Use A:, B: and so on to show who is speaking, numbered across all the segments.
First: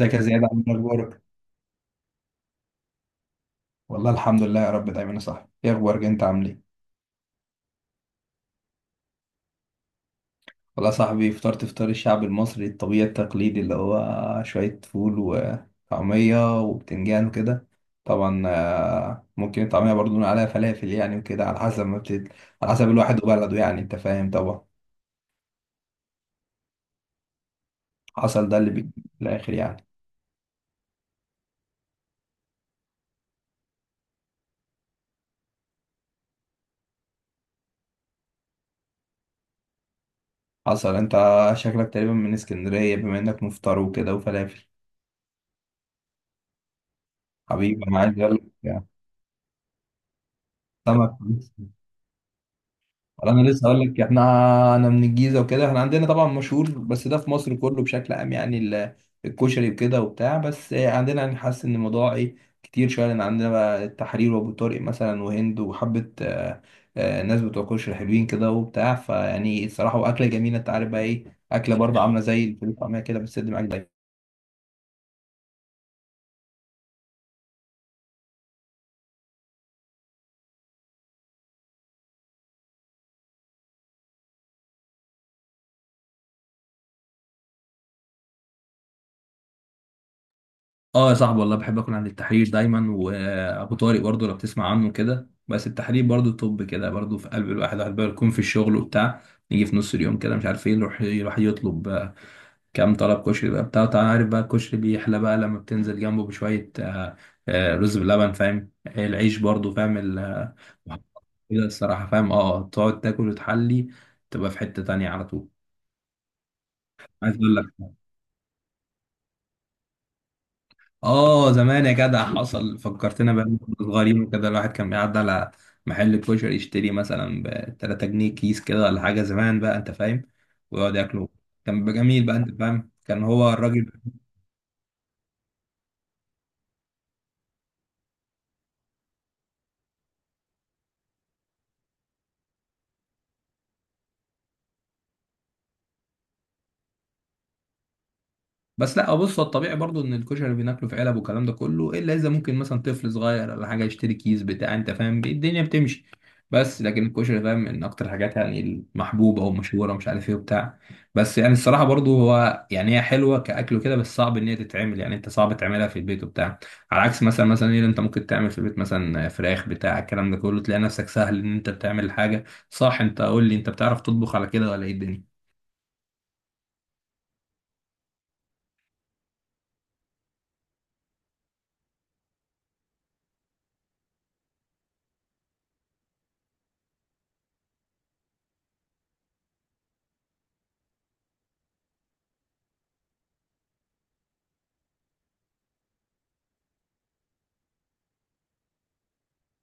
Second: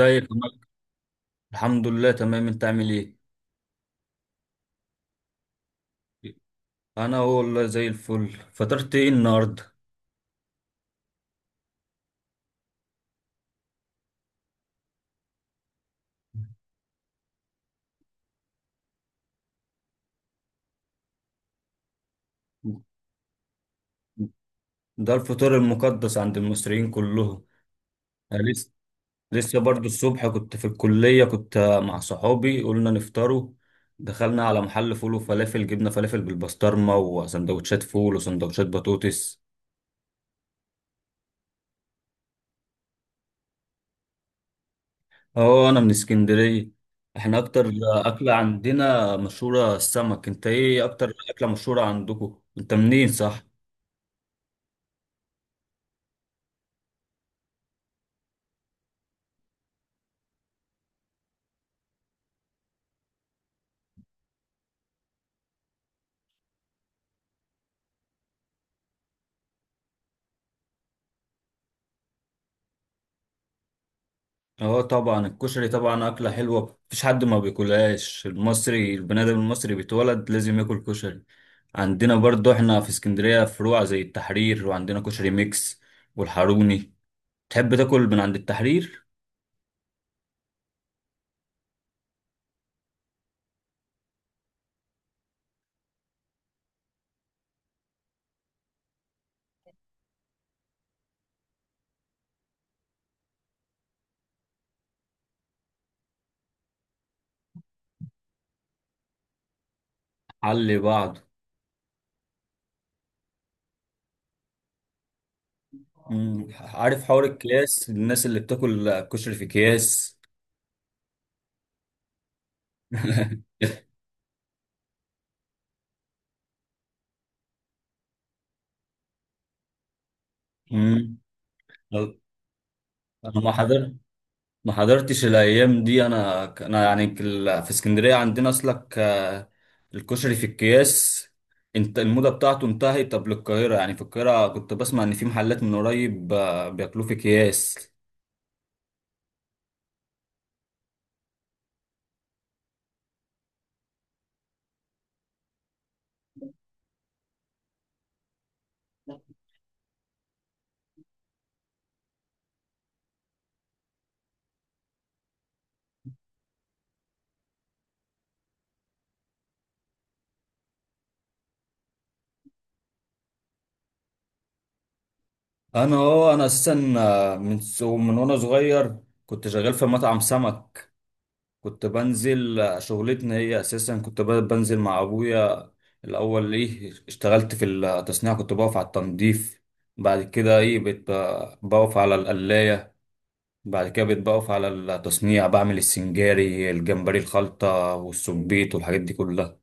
A: ازيك يا زياد؟ عامل إيه؟ اخبارك؟
B: الحمد لله، تمام. انت عامل ايه؟
A: والله الحمد لله يا رب دايما. يا صاحبي ايه اخبارك؟ انت عامل ايه؟
B: انا هو والله زي الفل. فطرت ايه النهارده؟
A: والله يا صاحبي فطرت فطار الشعب المصري الطبيعي التقليدي اللي هو شوية فول وطعمية وبتنجان وكده. طبعا ممكن الطعمية برضو نقول عليها فلافل، يعني وكده، على حسب ما على حسب الواحد وبلده، يعني انت فاهم طبعا.
B: ده الفطار المقدس عند المصريين كلهم. انا
A: حصل، ده اللي
B: لسه
A: في الاخر
B: لسه برضو
A: يعني.
B: الصبح كنت في الكليه، كنت مع صحابي قلنا نفطروا. دخلنا على محل فول وفلافل، جبنا فلافل بالبسطرمه وسندوتشات فول وسندوتشات بطاطس.
A: حصل. انت شكلك تقريبا من اسكندرية، بما انك مفطر وكده وفلافل.
B: اه، انا من اسكندريه. احنا اكتر
A: حبيبي، انا عايز
B: اكله
A: اقول لك
B: عندنا مشهوره السمك. انت ايه اكتر
A: سمك.
B: اكله مشهوره عندكم؟ انت منين؟ صح.
A: انا لسه هقول لك، احنا انا من الجيزه وكده، احنا عندنا طبعا مشهور، بس ده في مصر كله بشكل عام يعني الكشري وكده وبتاع، بس عندنا يعني حاسس ان الموضوع ايه، كتير شويه، لان عندنا بقى التحرير وابو طارق مثلا وهند وحبه ناس بتوع كشري حلوين كده وبتاع، فيعني الصراحه واكله جميله. انت عارف بقى ايه؟ اكله برضه عامله زي الفول والطعميه كده، بس معاك دايما.
B: اه طبعا، الكشري طبعا اكله حلوه، مفيش حد ما بياكلهاش. المصري، البني ادم المصري بيتولد لازم ياكل كشري. عندنا برضو احنا في اسكندريه فروع زي التحرير، وعندنا كشري ميكس والحاروني. تحب تاكل من عند التحرير؟
A: اه يا صاحبي والله بحب اكون عند التحرير دايما، وابو طارق برضه لو بتسمع عنه كده، بس التحرير برضه طب كده برضه في قلب الواحد. الواحد بقى يكون في الشغل وبتاع، يجي في نص اليوم كده مش عارف ايه، يروح يطلب كام طلب كشري بقى بتاع. انت عارف بقى الكشري بيحلى بقى لما بتنزل جنبه بشويه، رز بلبن، فاهم؟ العيش برضه، فاهم؟
B: حل بعض.
A: كده الصراحه، فاهم؟ اه تقعد تاكل وتحلي، تبقى في حته تانية على طول.
B: عارف حوار
A: عايز اقول لك،
B: الكياس، الناس اللي بتاكل كشري في اكياس؟
A: اه زمان يا جدع، حصل فكرتنا بقى لما كنا صغيرين وكده، الواحد كان بيعدي على محل كشري يشتري مثلا ب 3 جنيه كيس كده، ولا حاجه زمان بقى، انت فاهم. ويقعد
B: مم.
A: ياكله، كان بيبقى جميل بقى، انت فاهم؟ كان
B: انا
A: هو الراجل.
B: ما حضرتش الايام دي. انا يعني في اسكندريه عندنا، اصلك الكشري في الأكياس انت الموضة بتاعته انتهت. طب للقاهرة، يعني في القاهرة كنت بسمع ان في محلات من قريب بياكلوه في أكياس.
A: بس لا، بص، هو الطبيعي برضو ان الكشري بناكله في علب والكلام ده كله، الا اذا ممكن مثلا طفل صغير ولا حاجه يشتري كيس بتاع، انت فاهم، الدنيا بتمشي. بس لكن الكشري فاهم من اكتر الحاجات يعني المحبوبه او مشهوره، مش عارف ايه وبتاع. بس يعني الصراحه برضو هو يعني هي حلوه كاكل وكده، بس صعب ان هي تتعمل يعني، انت صعب تعملها في البيت وبتاع، على عكس مثلا ايه اللي انت ممكن تعمل في البيت، مثلا فراخ بتاع الكلام ده كله، تلاقي نفسك سهل ان انت بتعمل حاجه. صح؟ انت قول لي، انت بتعرف تطبخ على كده ولا ايه الدنيا؟
B: انا اساسا من وانا صغير كنت شغال في مطعم سمك. كنت بنزل، شغلتنا هي اساسا، كنت بنزل مع ابويا. الاول ايه اشتغلت في التصنيع، كنت بقف على التنظيف. بعد كده ايه بقيت بقف على القلاية. بعد كده بيتبقف على التصنيع، بعمل السنجاري، الجمبري، الخلطة والسبيط والحاجات دي كلها.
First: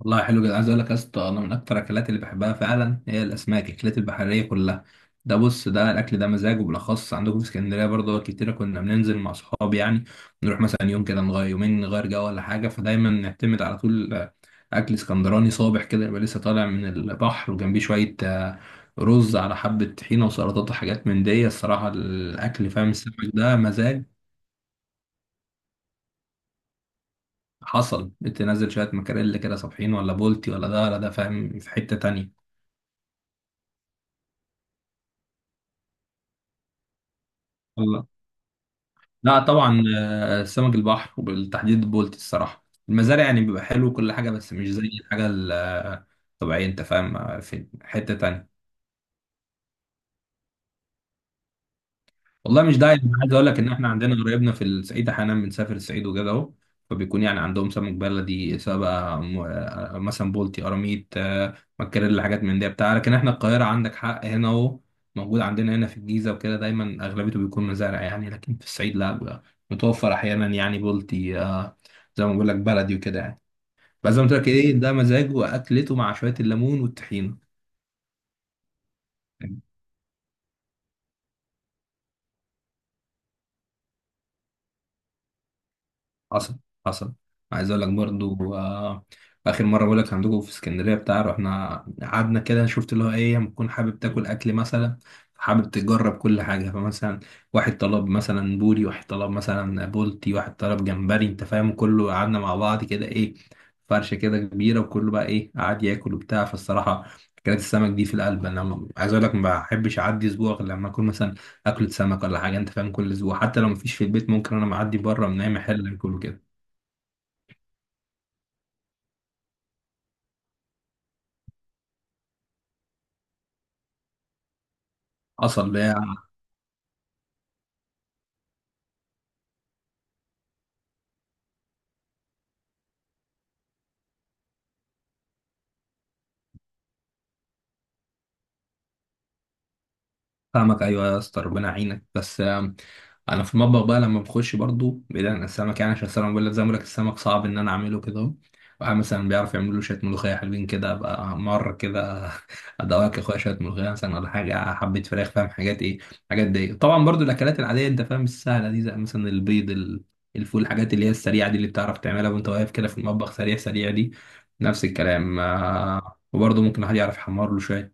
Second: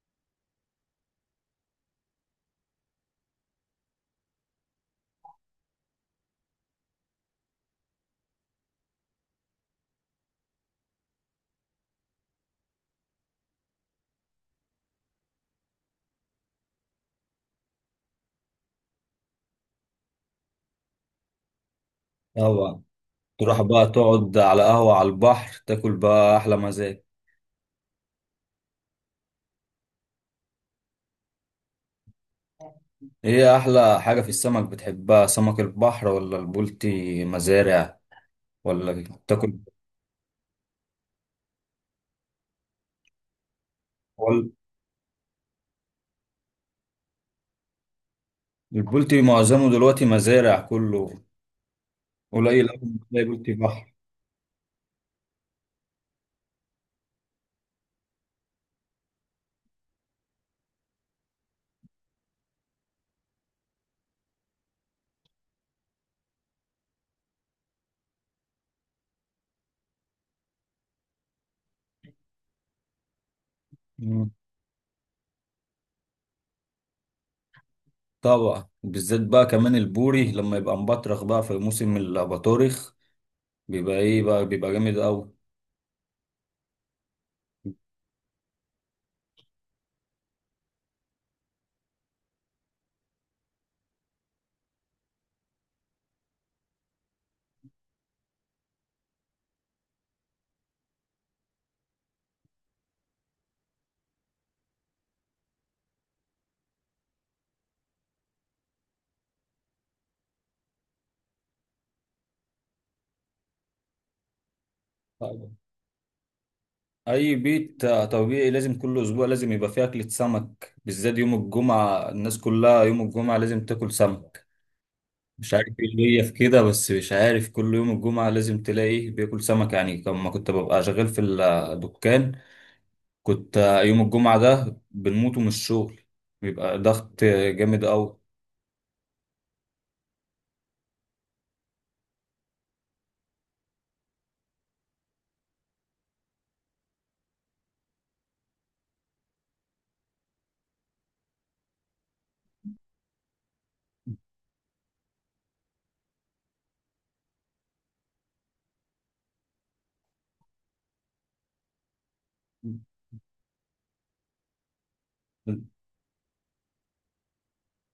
A: والله حلو جدا. عايز اقول لك يا اسطى، انا من اكتر الاكلات اللي بحبها فعلا هي الاسماك، الاكلات البحريه كلها. ده بص، ده الاكل ده مزاج، وبالاخص عندكم في اسكندريه برضه، كتير كنا بننزل مع اصحابي يعني، نروح مثلا يوم كده نغير، يومين نغير جو، ولا حاجه، فدايما نعتمد على طول اكل اسكندراني صابح كده، يبقى لسه طالع من البحر، وجنبيه شويه رز على حبه طحينه وسلطات وحاجات من دي. الصراحه الاكل،
B: طبعا.
A: فاهم، السمك ده
B: تروح بقى
A: مزاج.
B: تقعد على قهوة على البحر تاكل بقى أحلى مزاج.
A: حصل، بتنزل شويه مكاريل كده صابحين، ولا بولتي، ولا ده ولا ده، فاهم، في حته تانيه.
B: إيه أحلى حاجة في السمك بتحبها؟ سمك البحر ولا البولتي مزارع؟ ولا
A: لا
B: تاكل؟
A: طبعا، سمك البحر، وبالتحديد البولتي، الصراحه المزارع يعني بيبقى حلو وكل حاجه،
B: ولا
A: بس مش زي الحاجه الطبيعيه، انت فاهم في حته تانية.
B: البولتي معظمه دلوقتي مزارع كله،
A: والله
B: قليل
A: مش
B: أوي
A: داعي.
B: ما
A: انا
B: تلاقي
A: عايز اقول
B: بولتي
A: لك ان احنا
B: بحر.
A: عندنا قرايبنا في الصعيد، احيانا بنسافر الصعيد وكده اهو، فبيكون يعني عندهم سمك بلدي، سواء بقى مثلا بولتي، قراميط، مكاريلي، حاجات من دي بتاع. لكن احنا القاهره عندك حق، هنا اهو موجود عندنا هنا في الجيزه وكده، دايما اغلبيته بيكون مزارع يعني، لكن في الصعيد لا بقى، متوفر احيانا يعني بولتي، زي ما بقول لك، بلدي وكده يعني. بس زي ما
B: مم.
A: قلت لك ايه، ده مزاجه واكلته مع شويه الليمون والطحينه.
B: طبعا، بالذات بقى كمان البوري لما يبقى مبطرخ بقى في موسم الأباطورخ بيبقى إيه بقى، بيبقى جامد أوي.
A: حصل حصل. عايز اقول لك برضو اخر مره بقول لك عندكم في اسكندريه بتاع، رحنا قعدنا كده، شفت اللي هو ايه، لما تكون حابب تاكل اكل مثلا، حابب تجرب كل حاجه، فمثلا واحد طلب مثلا بوري، واحد طلب مثلا بولتي، واحد طلب جمبري، انت فاهم، كله قعدنا مع بعض كده ايه، فرشه كده كبيره، وكله بقى ايه قعد ياكل وبتاع. فالصراحه اكلات السمك دي في القلب. انا عايز اقول لك، ما بحبش اعدي اسبوع غير لما اكون مثلا اكلة سمك ولا حاجة، انت فاهم، كل اسبوع، حتى لو مفيش في البيت ممكن انا معدي بره من اي محل اكله كده.
B: اي بيت طبيعي لازم كل اسبوع لازم يبقى فيه اكلة سمك، بالذات يوم الجمعة. الناس كلها يوم الجمعة لازم تاكل سمك، مش عارف
A: حصل
B: ايه
A: ليا.
B: اللي هي في كده، بس مش عارف كل يوم الجمعة لازم تلاقي بياكل سمك. يعني لما كنت ببقى شغال في الدكان، كنت يوم الجمعة ده بنموت من الشغل، بيبقى ضغط جامد قوي.
A: فاهمك، ايوه يا اسطى، ربنا يعينك. بس انا في المطبخ بقى لما بخش، برضو بعيد عن السمك يعني، عشان السمك بقول لك زي ما بقول لك، السمك صعب ان انا اعمله كده اهو. واحد مثلا بيعرف يعمل له شويه ملوخيه حلوين كده بقى، مره كده ادوقك يا اخويا شويه ملوخيه مثلا، ولا حاجه حبيت فراخ، فاهم حاجات ايه. حاجات دي طبعا، برضو الاكلات العاديه، انت فاهم، السهله دي، زي مثلا البيض، الفول، الحاجات اللي هي السريعه دي، اللي بتعرف تعملها وانت واقف كده في المطبخ، سريع دي نفس الكلام. وبرضه ممكن الواحد يعرف يحمر له شويه،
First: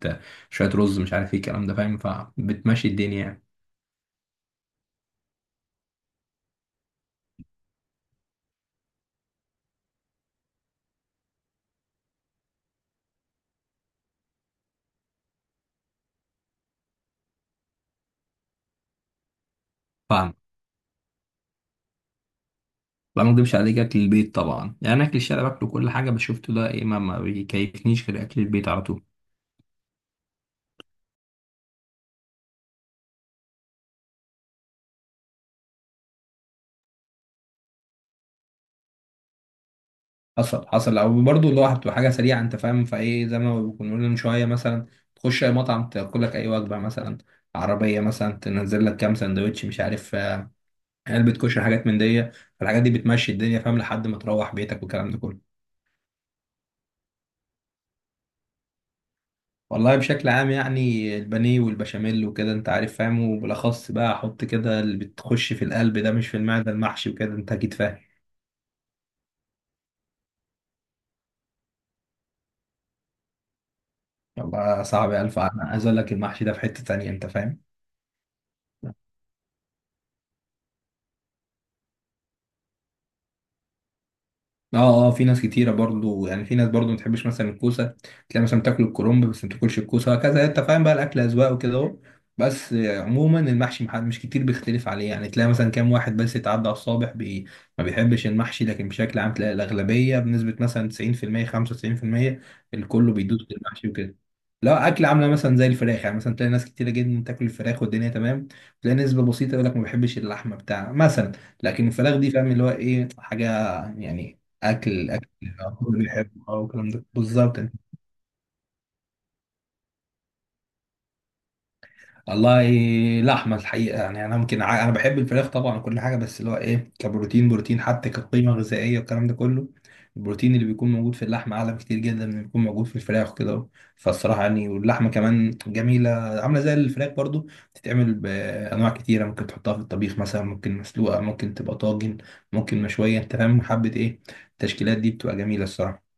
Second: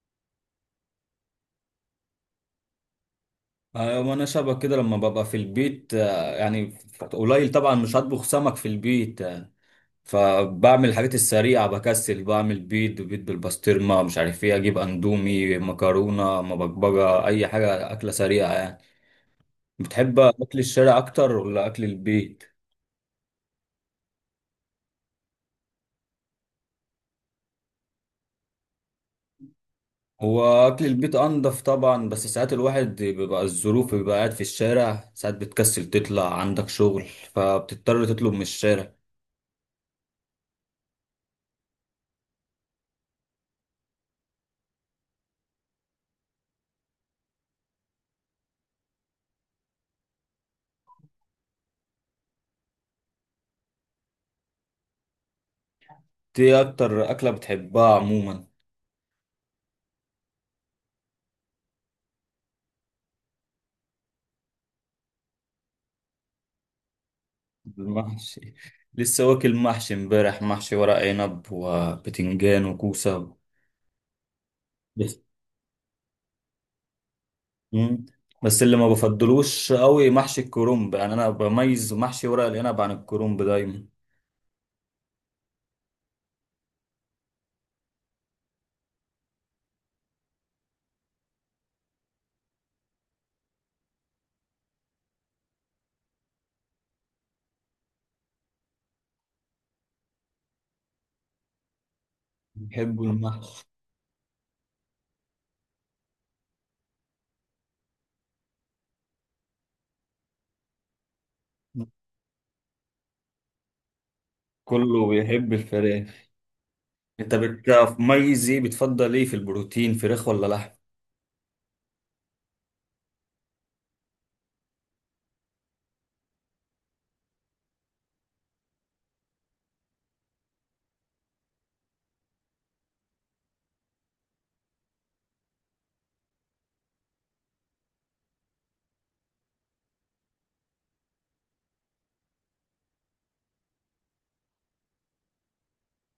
A: شويه رز، مش عارف ايه الكلام ده، فاهم، فبتمشي الدنيا يعني.
B: ايوه، ما انا شبه كده لما ببقى في البيت يعني قليل طبعا، مش هطبخ سمك في البيت، فبعمل الحاجات السريعة بكسل، بعمل بيض، بيض بالبسطرمة، مش عارف ايه، اجيب اندومي، مكرونة مبكبجة، اي حاجة اكلة سريعة يعني. بتحب
A: فاهم
B: اكل الشارع اكتر ولا اكل البيت؟
A: بقى، ما اكدبش عليك، اكل البيت طبعا. يعني اكل الشارع باكله كل حاجه، بس شفته ده ايه، ما بيكيفنيش غير اكل البيت على طول.
B: هو اكل البيت انضف طبعا، بس ساعات الواحد بيبقى الظروف، بيبقى قاعد في الشارع، ساعات بتكسل تطلع عندك شغل فبتضطر تطلب من الشارع.
A: حصل. او برضه اللي هو بتبقى حاجه سريعه، انت فاهم، فايه زي ما كنا بنقول من شويه، مثلا تخش اي مطعم تاكل لك اي وجبه، مثلا عربيه مثلا تنزل لك كام سندوتش، مش عارف علبه كشري، حاجات من دي. فالحاجات دي بتمشي الدنيا، فاهم، لحد ما تروح بيتك والكلام ده كله.
B: ايه اكتر اكلة بتحبها عموما؟
A: والله بشكل عام يعني البانيه والبشاميل وكده، انت عارف، فاهم. وبالاخص بقى احط كده اللي بتخش في القلب ده، مش في المعده، المحشي وكده، انت اكيد فاهم.
B: المحشي. لسه واكل محشي امبارح، محشي ورق عنب وبتنجان وكوسة.
A: والله صعب. الف، انا عايز اقول لك المحشي ده في حته تانية، انت فاهم.
B: مم. بس اللي ما بفضلوش قوي محشي الكرنب، يعني انا بميز محشي ورق العنب عن الكرنب دايما.
A: اه، في ناس كتيرة برضو يعني، في ناس برضو ما تحبش مثلا الكوسة، تلاقي مثلا بتاكل الكرنب بس ما تاكلش الكوسة، وهكذا انت فاهم بقى، الأكل أذواق وكده اهو. بس عموما المحشي محد مش كتير بيختلف عليه يعني، تلاقي مثلا كام واحد بس يتعدى على الصابع، بي ما بيحبش المحشي، لكن بشكل عام تلاقي الأغلبية بنسبة مثلا 90% 95%
B: بيحبوا
A: الكل بيدوس في
B: المحشي.
A: المحشي وكده. لا أكل عاملة مثلا زي الفراخ يعني، مثلا تلاقي ناس كتيرة جدا تاكل الفراخ والدنيا تمام، تلاقي نسبة بسيطة يقول لك ما بحبش اللحمة بتاع مثلا، لكن الفراخ دي فاهم اللي هو ايه حاجة يعني،
B: كله
A: اكل
B: بيحب
A: كله
B: الفراخ.
A: بيحبه. اه والكلام ده
B: انت
A: بالظبط يعني.
B: بتميز ايه؟ بتفضل ايه في البروتين، فراخ ولا لحم؟
A: والله لحمه الحقيقه يعني، انا ممكن انا بحب الفراخ طبعا وكل حاجه، بس اللي هو ايه، كبروتين، بروتين حتى كقيمه غذائيه والكلام ده كله، البروتين اللي بيكون موجود في اللحمه اعلى بكتير جدا من اللي بيكون موجود في الفراخ كده. فالصراحه يعني، واللحمه كمان جميله عامله زي الفراخ برضو، بتتعمل بانواع كتيره، ممكن تحطها في الطبيخ مثلا، ممكن مسلوقه، ممكن تبقى طاجن، ممكن مشويه، انت فاهم، حبه ايه، التشكيلات دي بتبقى جميله الصراحه.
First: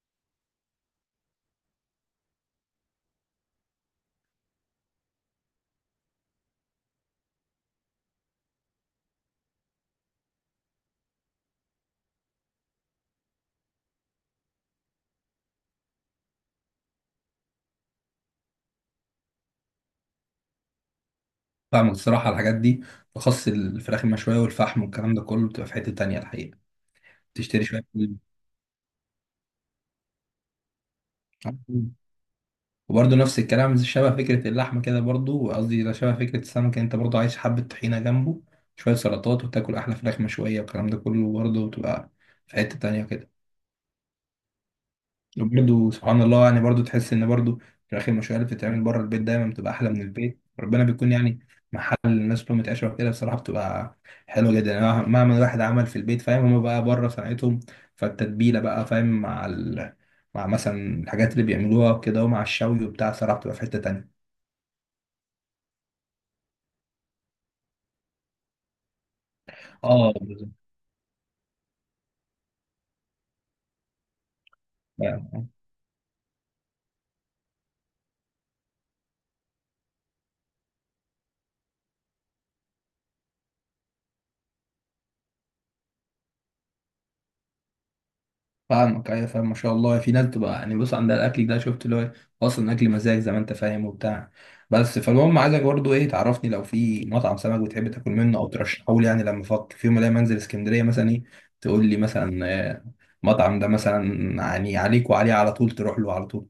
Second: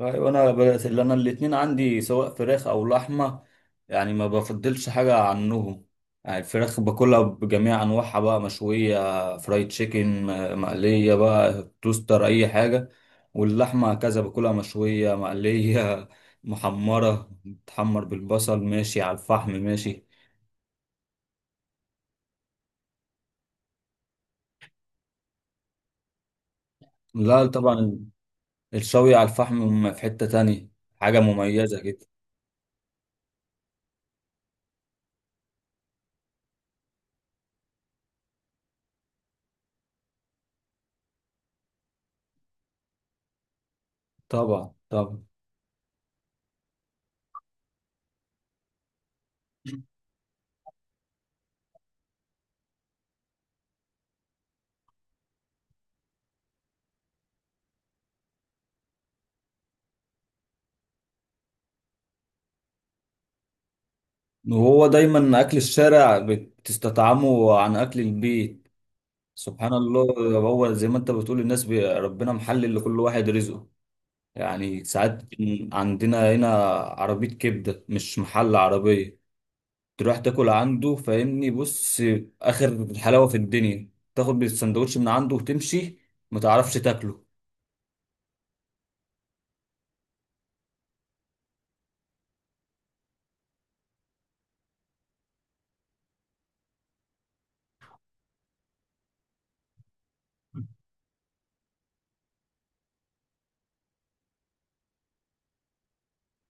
B: ايوه، انا بدات اللي انا الاتنين عندي سواء فراخ او لحمه، يعني ما بفضلش حاجه عنهم. يعني الفراخ باكلها بجميع انواعها بقى، مشويه، فرايد تشيكن، مقليه بقى، توستر، اي حاجه. واللحمه كذا باكلها مشويه، مقليه، محمره، بتحمر بالبصل، ماشي، على الفحم، ماشي.
A: فاهمك. الصراحة على الحاجات دي، بخص الفراخ المشوية والفحم والكلام ده كله، بتبقى في حتة تانية الحقيقة.
B: لا
A: تشتري شوية
B: طبعا، الشوي على الفحم في حته تانية، حاجه مميزه
A: فول.
B: كده.
A: وبرضه نفس الكلام شبه فكرة اللحمة كده برضه، قصدي لا، شبه فكرة السمك يعني، انت برضه عايز حبة طحينة جنبه، شوية سلطات، وتاكل أحلى فراخ مشوية، والكلام ده كله برضه بتبقى في حتة تانية كده.
B: طبعا طبعا.
A: وبرده سبحان الله يعني، برضه تحس ان برضه في الاخر المشاريع اللي بتتعمل بره البيت دايما بتبقى احلى من البيت، ربنا بيكون يعني محل الناس كلها متعشره كده، بصراحه بتبقى حلوه جدا يعني، مهما الواحد عمل في البيت، فاهم، هما بقى بره صنعتهم، فالتتبيله بقى فاهم مع مع مثلا الحاجات اللي بيعملوها وكده، ومع الشوي وبتاع، صراحه بتبقى في حته تانيه.
B: وهو دايما اكل الشارع بتستطعمه عن اكل البيت، سبحان الله.
A: اه
B: هو زي ما انت بتقول، الناس ربنا محلل لكل واحد رزقه. يعني ساعات
A: بالظبط.
B: عندنا هنا عربية كبدة، مش محل، عربية، تروح تاكل عنده فاهمني، بص، اخر الحلاوة في الدنيا، تاخد بالسندوتش من عنده وتمشي ما تعرفش تاكله.
A: فاهمك، ايوه فاهم، ما شاء الله في ناس تبقى يعني بص عندها الاكل ده، شفت اللي هو اصلا اكل مزاج، زي ما انت فاهم وبتاع. بس فالمهم عايزك برضو ايه، تعرفني لو في مطعم سمك بتحب تاكل منه او ترشحه لي يعني، لما افكر في يوم الاقي منزل اسكندريه مثلا ايه، تقول لي مثلا آه، المطعم ده مثلا يعني عليك وعليه، على طول تروح له على طول.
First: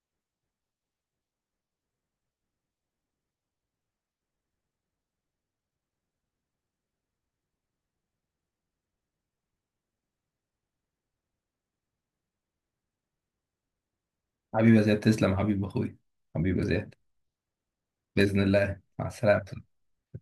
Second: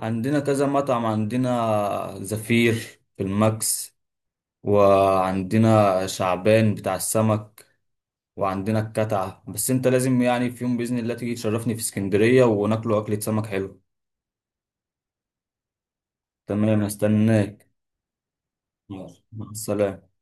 B: عندنا كذا مطعم، عندنا زفير في الماكس، وعندنا شعبان بتاع السمك، وعندنا الكتعة، بس انت لازم يعني في يوم بإذن الله تيجي تشرفني في اسكندرية وناكلوا أكلة سمك حلو.
A: حبيبي يا زياد، تسلم حبيب اخوي. حبيبي يا
B: تمام،
A: زياد،
B: استناك.
A: باذن الله، مع
B: مع
A: السلامه.
B: السلامة.